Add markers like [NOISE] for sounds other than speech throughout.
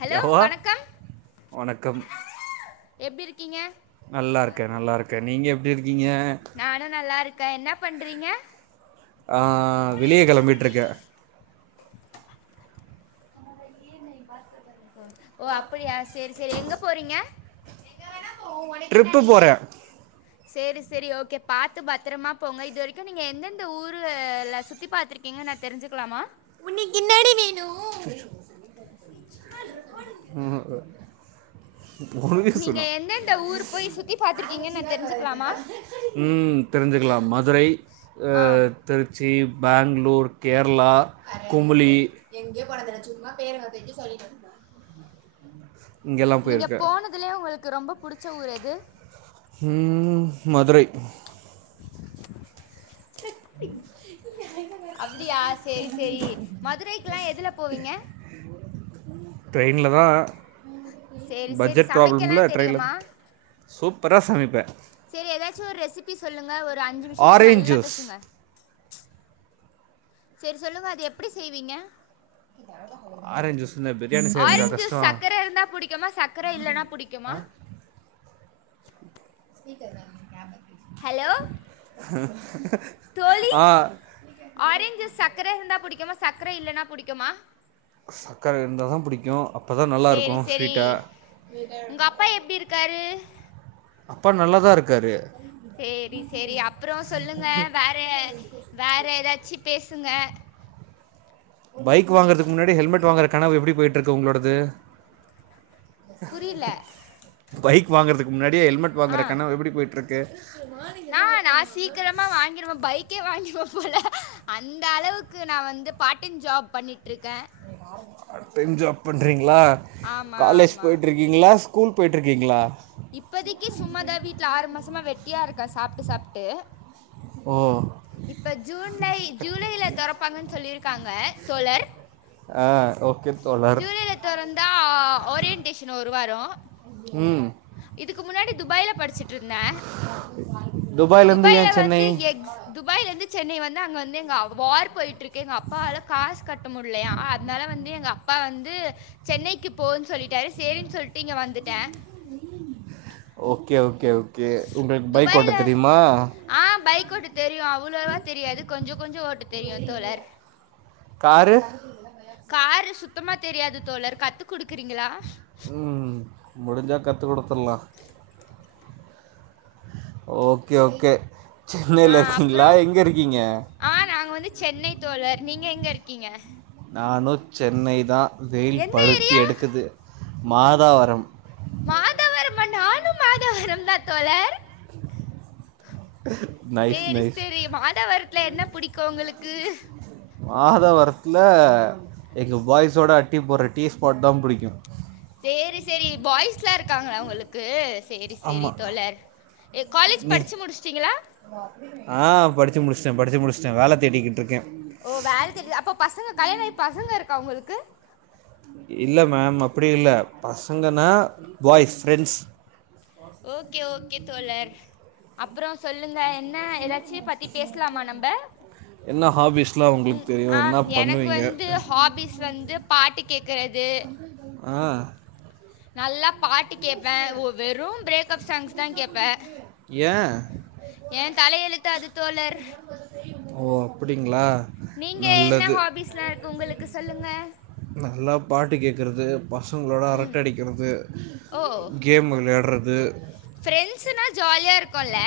Hello யவா வணக்கம் வணக்கம் எப்டி இருக்கீங்க நல்ல இருக்கேன் நல்லாயிருக்கேன் நீங்க எப்டி இருக்கீங்க நானும் நல்லா இருக்கேன் என்ன பண்றீங்க அ வெளிய கிளம்பிட்டுருக்கேன் ஓ ஓ அப்டியா சேரி சேரி எங்க போறீங்க ட்ரிப்பு போறேன் [INAUDIBLE] சேரி சேரி ஓகே பாத்து பத்திரமா போங்க இது வரைக்கும் நீங்க எந்தெந்த ஊருலா சுத் த்தி பாத்துருக்கீங்கனு நா தெரிஞ்சிக்கலாமா உனக்கு என்னடி வேணும் அய்யோ இச் பண்ற கோல் ம் [INAUDIBLE] நீங்க எந்தெந்த ஊர் போய் சுத்தி பாத்துருக்கீங்கனு நா தெரிஞ்சுக்கலாமா ம் தெரிஞ்சுக்கலாம் மதுரை அ ஆ திருச்சி பெங்களூர் கேரளா குமுளி மா பேர் வாத்தைக்கு சொல்லிக்கணும் ஆ ஆ நீங்க போனதிலே உங்களுக்கு ரொம்ப புடிச்ச ஊர் எது ம் மதுரை ட்ரிப்பிங் அப்டியா சேரி சேரி மதுரைக்கெல்லாம் எதுல போவிங்க ட்ரெயின்ல தான் சரி சரி பட்ஜெட் ப்ராப்ளம்ல் சமைக்கலாம் ட்ரெய்ன்ல தெரியுமா சூப்பர சமைப்பேன் சேரி ஏதாச்சும் ஒரு ரெசிபி சொல்லுங்க ஒரு அஞ்சு நிமிஷத்துக்கு ஆரஞ்ச் நல்லா ஜூஸ் பேசுங்க செரி சொல்லுங்க அது எப்டி செய்வீங்க ஆரஞ்ச் ஜூஸ் இந்த பிரியாணி செய்றதுக்கா ஆரஞ் ஜூஸ் கஷ்டோ சர்க்கரை இருந்தா புடிக்குமா சர்க்கரை இல்லன்னா புடிக்குமா நீ கவனிக்காம பேசு ஹலோ தோழி ஆ ஆரஞ்சு ஜூஸ் சக்கர இருந்தா புடிக்குமா சக்கரை இல்லைன்னா புடிக்குமா சக்கர இருந்தாதான் புடிக்கும் அப்பதான் நல்லா சரி இருக்கும் சரி ஸ்வீட்டா கரு அப்பா நல்லாதான் இருக்காரு சேரி சேரி அப்பறம் சொல்லுங்க வேற வேற ஏதாச்சு பேசுங்க பைக் வாங்கறதுக்கு முன்னாடி ஹெல்மெட் வாங்கற கனவு எப்டி போயிட்டு இருக்கு உங்களோடது புரியல பைக் வாங்கறதுக்கு முன்னாடியே ஹெல்மெட் வாங்குற கனவு எப்டி போயிட்டு இருக்கு நானா நா சீக்கிரமா வாங்கிடுவேன் பைக்கே வாங்கிடுவன் போல அந்த அளவுக்கு நான் வந்து பார்ட் டைம் ஜாப் பண்ணிட்ர்க்கே பார்ட் டைம் ஜாப் பண்றீங்ளா ஆமாம் காலேஜ் ஆமாம் போய்ட்டு இருக்கீங்ளா ஸ்கூல் போய்ட் இருக்கீங்களா இப்போதிக்கி சும்மாதா வீட்ல ஆறு மாசமா வெட்டியா இருக்கே சாப்ட்டு சாப்ட்டு ஓ இப்ப ஜுன்லை ஜூலையில தொறப்பாங்கனு சொல்லி இருக்காங்க தோழர் ஆ ஓகே தோழர் த்தொறந்தா ஓரியன்டேஷன் ஒரு வாரோ ம் இதுக்கு முன்னாடி துபாயில படிச்சிட்டு இருந்த துபாயிலேருந்து துபாயில ஏன் சென்னை வந்து எக்ஸ் துபாயில இருந்து சென்னை வந்து அங்க வந்து எங்க அவ் வார் போயிட்டு இர்க்கு எங்க அப்பாவால காஸ் கட்ட முடியலையா அதனால வந்து எங்க அப்பா வந்து சென்னைக்கு போனு சொல்லிட்டாரு சேரின்னு சொல்லிட்டு இங்க வந்துட்டே ஓகே ஓகே ஓகே உங்களுக்கு பைக் ஓட்ட துபாயில தெரியுமா ஆ பைக் ஓட்ட தெரியு அவ்ளோவா தெரியாது கொஞ்சோ கொஞ்சோ ஓட்ட தெரியு தோழர் காரு காரு சுத்தமா தெரியாது தோழர் கத்துக்குடுக்கிறீங்களா ம் முடிஞ்சா கத்துக்குடுத்துர்லா ஓகே ஓகே ஆ சென்னையில ஃபுல்லா அப்புறம் எங்க இருக்கீங்க ஆ நாங்க வந்து சென்னை தோழர் நீங்க எங்க இருக்கீங்க நானு சென்னை தா வெயில் எந்த பழுத்தி ஏரியா எடுக்குது மாதாவரம் மாதவரமா நானு மாதவரம் தா தோழர் நைஸ் சேரி நைஸ் சேரி மாதாவரத்துல என்ன புடிக்கு உங்களுக்கு மாதாவரத்தில எங்க பாய்ஸோடு அட்டி போடுற டீ ஸ்பாட் தா புடிக்கு சேரி சேரி பாய்ஸ்லா இருக்காங்களா உங்களுக்கு சேரி சேரி ஆமாம் தோழர் ஏ காலேஜ் நீ படிச்சு முடிச்சுட்டிங்களா ஆ படிச்சு முடிச்சிட்டே படிச்சு முடிச்சிட்டே வேல தேடிகிட்டு இருக்கே ஓ வேல தேர்ட அப்ப பசங்க கல்யாணாயி பசங்க இருக்கா உங்களுக்கு இல்ல மேம் அப்டி இல்ல பசங்கன்னா பாய்ஸ் ஃப்ரெண்ட்ஸ் ஓகே ஓகே தோழர் அப்பறோ சொல்லுங்க என்ன எதாச்சீ பத்தி பேசலாமா நம்ம என்ன ஹாபீஸ்லாம் உங்களுக்கு ம் ஆ தெரியும் என்ன எனக்கு வந்து பண்ணுவீங்க ஹாபிஸ் வந்து பாட்டு கேக்றது ஆ நல்லா பாட்டு கேட்பேன் வெறும் பிரேக்ப் சாங்ஸ் தா கேட்பே ஏ ஏ தலையெழுத்து அது தோழர் ஓ அப்டிங்களா நீங்க என்ன ஹாபீஸ்லா இருக்கு உங்களுக்கு சொல்லுங்க நல்லா பாட்டு கேக்கறது பசங்களோட அரட்ட அடிக்கிறது கேம் விளையாறது பிரெண்ட்ஸ்னா ஜாலியா இருக்குல்ல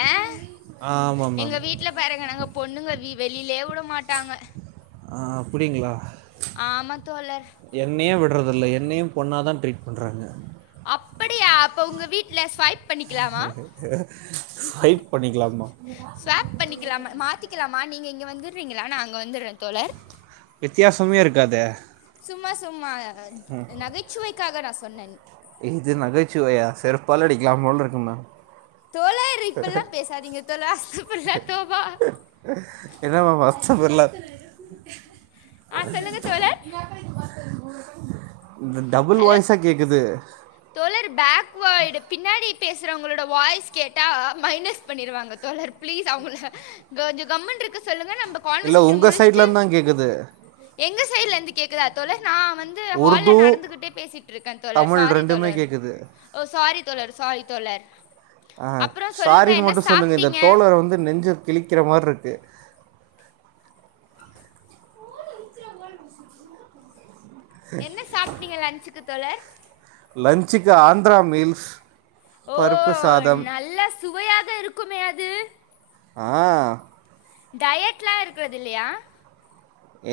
ஆ ஆமா மேம் சில வீட்ல பாருங்கனாங்க பொண்ணுங்க வெளியிலயே விட மாட்டாங்க ஆ அப்டிங்களா ச் ஆமா தோழர் என்னயே விட்றதில்ல என்னயூ பொண்ணா தா ட்ரீட் பண்ட்றாங்க அப்படியா அப்ப உங்க வீட்ல ஸ்வைப் பண்ணிக்கலாமா? ஸ்வைப் பண்ணிக்கலாமா ஸ்வேப் பண்ணிக்லாமா மாத்திக்லாமா நீங்க இங்க வந்துட்றீங்களா நா அங்க வந்துட்றே தோழர் வித்தியாசமே இருக்காதே சும்மா சும்மா அ நகைச்சுவைக்காக நா சொன்னன் இது நகைச்சுவையா செருப்பால அடிக்கலா போல இருக்கு மேம் தோழர் இப்பில்லா பேசாதீங்க தோலா இப்பல்லா தோபா இதாம்மா மாஸ்டரு பிர்ல ஆ சொல்லுங்க தோழர். உன்து டபுள் ஹலோ வாய்ஸா கேக்குது தோழர் பேக்வேய்டு பின்னாடி பேசுறவங்களோட வாய்ஸ் கேட்டா மைனஸ் பண்ணிருவாங்க தோழர் ப்ளீஸ் அவுங்கள கொஞ்சோ கம்முனு இருக்க சொல்லுங்க நம்ப இல்ல ஒங்க சைட்லர்ந்தா கேக்குது எங்க சைடுல இர்ந்து கேக்குதா தோழர் நா வந்து ஹால்ல உருது நடந்துகிட் டே பேசிட்ருக்கே தோழர் தமிழ் சாரி ரெண்டுமே தோழர் கேட்குது ஓ சாரி தோழர் சாரி தோழர் ஆ அப்புறம் சொல்லுங்க சாரினு என்ன மட்டு சொல்லுங்க இந்த சாப்பிட்டீங்க தோழரு வந்து நெஞ்சு கிளிக்கிற மாறி இருக்கு என்ன சாப்ட்டீங்க லன்ச்சுக்கு தோழர் லஞ்சுக்கு ஆந்த்ரா மீல்ஸ் ஓ பருப்பு சாதம் நல்ல சுவையாக இருக்குமே அது ஆ டயட்லா இருக்குறதில்லயா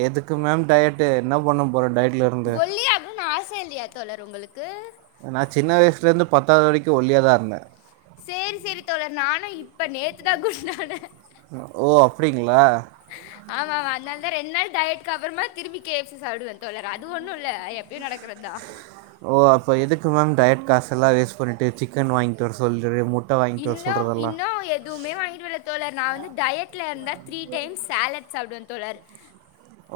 எதுக்கு மேம் டயட்டு என்ன பண்ண போறோ டயட்லருந்து ஒல்லியா ஆகோனோனு ஆசயில்லயா தோழர் ஒங்களுக்கு நா சின்ன வயசுலேர்ந்து பத்தாவது வரைக்கு ஒல்லியா தா இருந்தே சேர் சேரி தோழர் நானு இப்ப நேத்து தா குண்டானே ஓ அப்டீங்களா ஆமாமா அதுனால தா ரெண்டு நாள் டயட்க்கு அப்பறமா திருப்பி கேக் சாப்டுவே தோளர் அது ஒன்னு இல்ல எப்பயூ நடக்கறதா ஓ அப்ப எதுக்கு மேம் டயட் காசுல்லா வேஸ்ட் பண்ணிட்டு சிக்கன் வாங்கிட்டு வர சொல்லிரு மு இன்னும் இன்னோ எ துமே வாங்கிட்டுவர்ல தோழர் நா வந்து டயட்ல இருந்தா த்ரீ டைம்ஸ் சேலட் சாப்டுவ தோழர்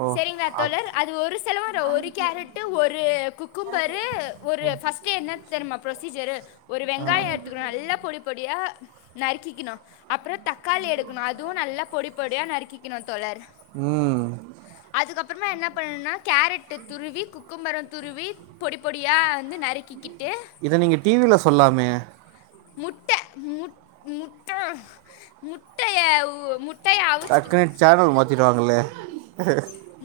ஓ சேரிங்களா அப் தோழர் அது ஒரு செலவோல்ல ஒரு கேரட்டு ஒரு குக்கும்பரு ஒரு ஃபர்ஸ்டே என்ன தெர்மா ப்ரொசீஜரூ ஒரு வெங்காயோ எடுத்துக்குனோ நல்லா பொடி பொடியா நறுக்கிக்கிணோ அப்புறோ தக்காளி எடுக்கணோ அதுவு நல்லா பொடி பொடியா நறுக்கிக்கிணோ தோழர் ம் அதுக்கப்பறமா என்ன பண்ணுனா கேரட்டு துருவி குக்கும்பர துருவி பொடி பொடியா வந்து நறுக்கிக்கிட்டு இத நீங்க டீ வில சொல்லாமே முட்ட முட் முட்ட்ட முட்டய உ முட் டக்குனு சேனல் மாத்திடுவாங்களே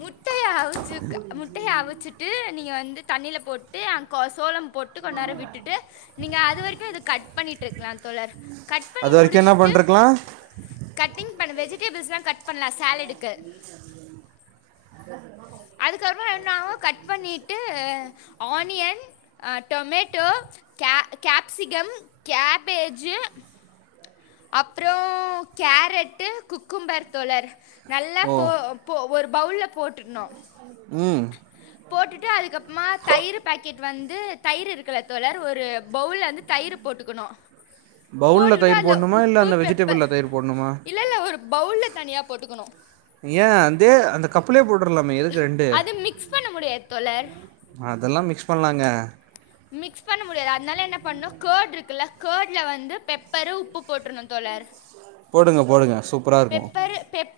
முட்டய அவிச்சுக்க முட்டய அவுச்சுட்டு நீங்க வந்து தண்ணில போட்டு அங்கோ சோளம் பொட்டு கொண் நேரோ விட்டுட்டு நீங்க அது வரைக்கு இது கட் பண்ணிட்டு இருக்லா தோழர் கட் பண்ணி அது வரைக்கோ என்ன முடிச்சுட்டு பண்ட்ருக்கலா கட்டிங் பன் வெஜிடேபிள்ஸ்லா கட் பண்லா சேலடுக்கு நல்ல சத்தமா சொல்லு அதுக்கப்புறோ என்னாவு கட் பண்ணீட்டு ஆனியன் அ டொமேட்டோ கே கேப்சிகம் கேபேஜூ அப்றோ கேரட்டு குக்கும்பர் தோழர் நல்லா ஓ போ போ ஒரு பவுல்ல போட்டுட்னு ம் போட்டுட்டு அதுக்கப்பமா தயிர் பாக்கெட் வந்து தயிர் இருக்குல தோழர் ஒரு பவுல்ல வந்து தயிர் போட்டுக்கணு பவுல்ல தயிர் போட்ணு உப்பு பெப்பர் இல்ல இல்ல ஒரு பவுல்ல தனியா போட்டுக்கணு ஏ தே அந்த கப்லே போட்ரலாமே எதுக்கு ரெண்டு அது மிக்ஸ் பண்ண முடியாது தோலர் அதெல்லா மிக்ஸ் பண்லாங்க மிக்ஸ் பண்ண முடியாது அதனால என்ன பண்ணணு கர்ட் இருக்குல்ல கர்ட்ல வந்து பெப்பரு உப்பு போட்ரணு தோழர் போடுங்க போடுங்க சூப்பரா இருக்கு பெப்பரு பெப்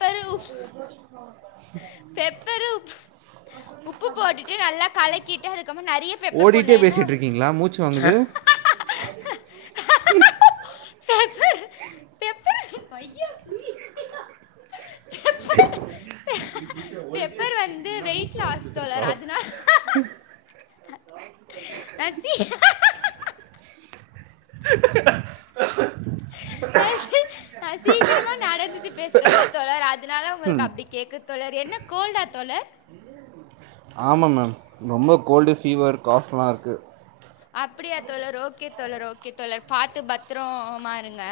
பெப்பரு உப் உப்பு போட்டுட்டு நல்லா கலக்கிட்டு அதுக்கப் நறிய பெப்பர் ஓடிட்டே போட்னு ஏனா பேசிட்ருக்கீங்களா மூச்சு வாங்குது பெப்பர் பெப்பர் ஐயோ பெப்பர் வீட்ல ஓல் டி எஃப் பெப்பர் வந்து செட்டிங்னா வெயிட் மூச்சு லாஸ் வாங்கரது இருக்கு தோழர் அதனால ந ச்சீ நா சீக்கிரமா நடந்துட்டு பேசுறன்ல தோழர் அதனால உங்களுக்கு அப்டி கேக்குது தோழர் என்ன கோல்டா தோழர் ஆமா மேம் ரொம்ப கோல்டு ஃபீவர் காஃப்லா இருக்கு அப்டியா தோழர் ஓகே தோழர் ஓகே தோழர் பாத்து பத்தோரமா இருங்க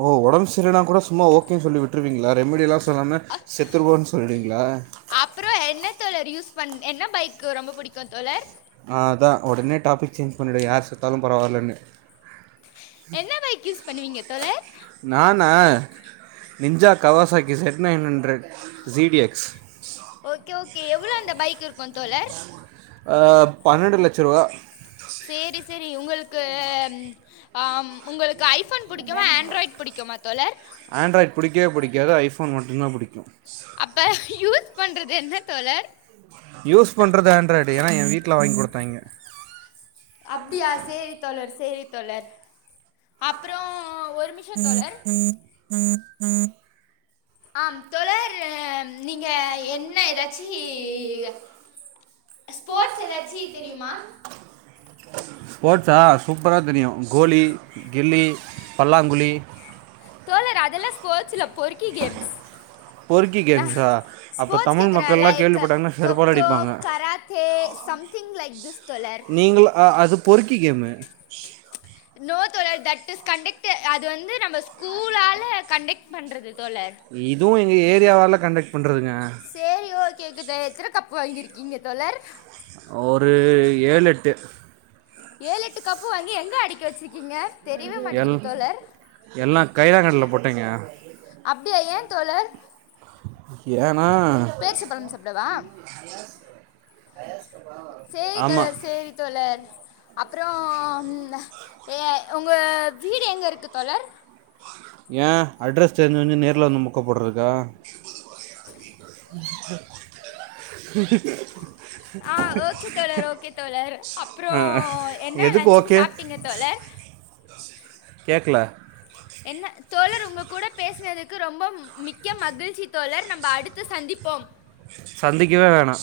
ஓ உடம்பு சரியில்லன்னா கூட சும்மா ஓகேனு சொல்லி விட்ருவீங்களா ரெமிடிலா சொல்லாம செத்துருவான் சொல்றிங்களா அப்றோ என்ன தோழர் யூஸ் பண் என்ன பைக் ரொம்ப புடிக்கு தோழர் ஆ அதா ஒடனே டாபிக் சேஞ்ச் பண்ணிடு யார் செத்தாலு பரவால்லனு என்ன பைக் யூஸ் பண்ணுவீங்க தோழர் நானா ninja Kawasaki Z nine hundred G T X okay okay எவ்ளோ அந்த பைக் இருக்கு தோழர் ஆ பன்னெண்டு லட்ச ருவா சேரி சேரி உங்களுக்கு அ ம் உங்களுக்கு ஐ ஐ ஃபோன் புடிக்குமா ஆண்ட்ராய்டு புடிக்குமா தோழர் ஆண்ட்ராய்ட் புடிக்கவே புடிக்காது ஐஃபோன் மட்டுதா புடிக்கு அப்ப யூஸ் பண்றது என்ன தோழர் யூஸ் பண்றது ஆண்ட்ராய்டு ஏனா எ வீட்ல வாங்கி குடுத்தாய்ங்க அப்டியா சேரி தோழர் சேரி தோழர் அப்றோ ஒரு மிஷ தோழர் ஆம் தோழர் அ நீங்க என்ன எதாச்சி ஸ்போர்ட்ஸ் எதாச்சி தெரியுமா ஸ்போர்ட்ஸா சூப்பரா தெரியு கோலி, கில்லி, பல்லாங்குழி தோழர் அதெல்லா ஸ்போர்ட்ஸ் இல்ல பொறுக்கி கேம்ஸ் பொறுக்கி நா கேம்ஸா அப்போ ஸ்போர்ட்ஸ் தமிழ் கேக்குற மக்கள்லாம் லைக் கேள்விப்பட்டாங்கன்னா செருப்பால் கொக்கோ அடிப்பாங்க karate something like this தோழர் நீங்கள் அ- அது பொறுக்கி கேமு நோ தோழர் தட் இஸ் கண்டக்ட் அது வந்து நம்ம ஸ்கூலால கண்டக்ட் பண்றது தோழர் இதுவு எங்க ஏரியாவால கண்டக்ட் பண்றதுங்க சரி ஓகே ஓகே தோழர் எத்தன கப் வாங்கியிருக்கீங்க தோழர் ஒரு ஏழ் எட்டு ஏழு எட்டு கப்பு வாங்கி எங்க அடிக்கி வச் சுருக்கிங்க தெரியவே எல் மாட்டேங்குது தோழர் எல்லா கைலாங்கடைல போட்டேங்க அப்டியா ஏ தோழர் ஏனா பேர்ச்ச பழம் சாப்டவா சேரி ஆமா தோழர் சேரி தோழர் அப்றோ ம் ஆ ஏ ஒங்க வீடு எங்க இருக்கு தோழர் ஏ அட்ரஸ் தெரிஞ்சு வந்து நேர்ல வந்து மொக்க போட்றதுக்கா ஆ ஓகே தோழர் ஓகே தோழர் அப்றோ ஆ என்ன எதுக்கு லன்சுக்கு ஓகே சாப்ட்டீங்க தோழர் கேக்ல என்ன தோழர் ஒங்க கூட பேசினதுக்கு ரொம்ப மிக்க மகிழ்ச்சி தோழர் நம்ப அடுத்து சந்திப்போம் சந்திக்கவே வேணா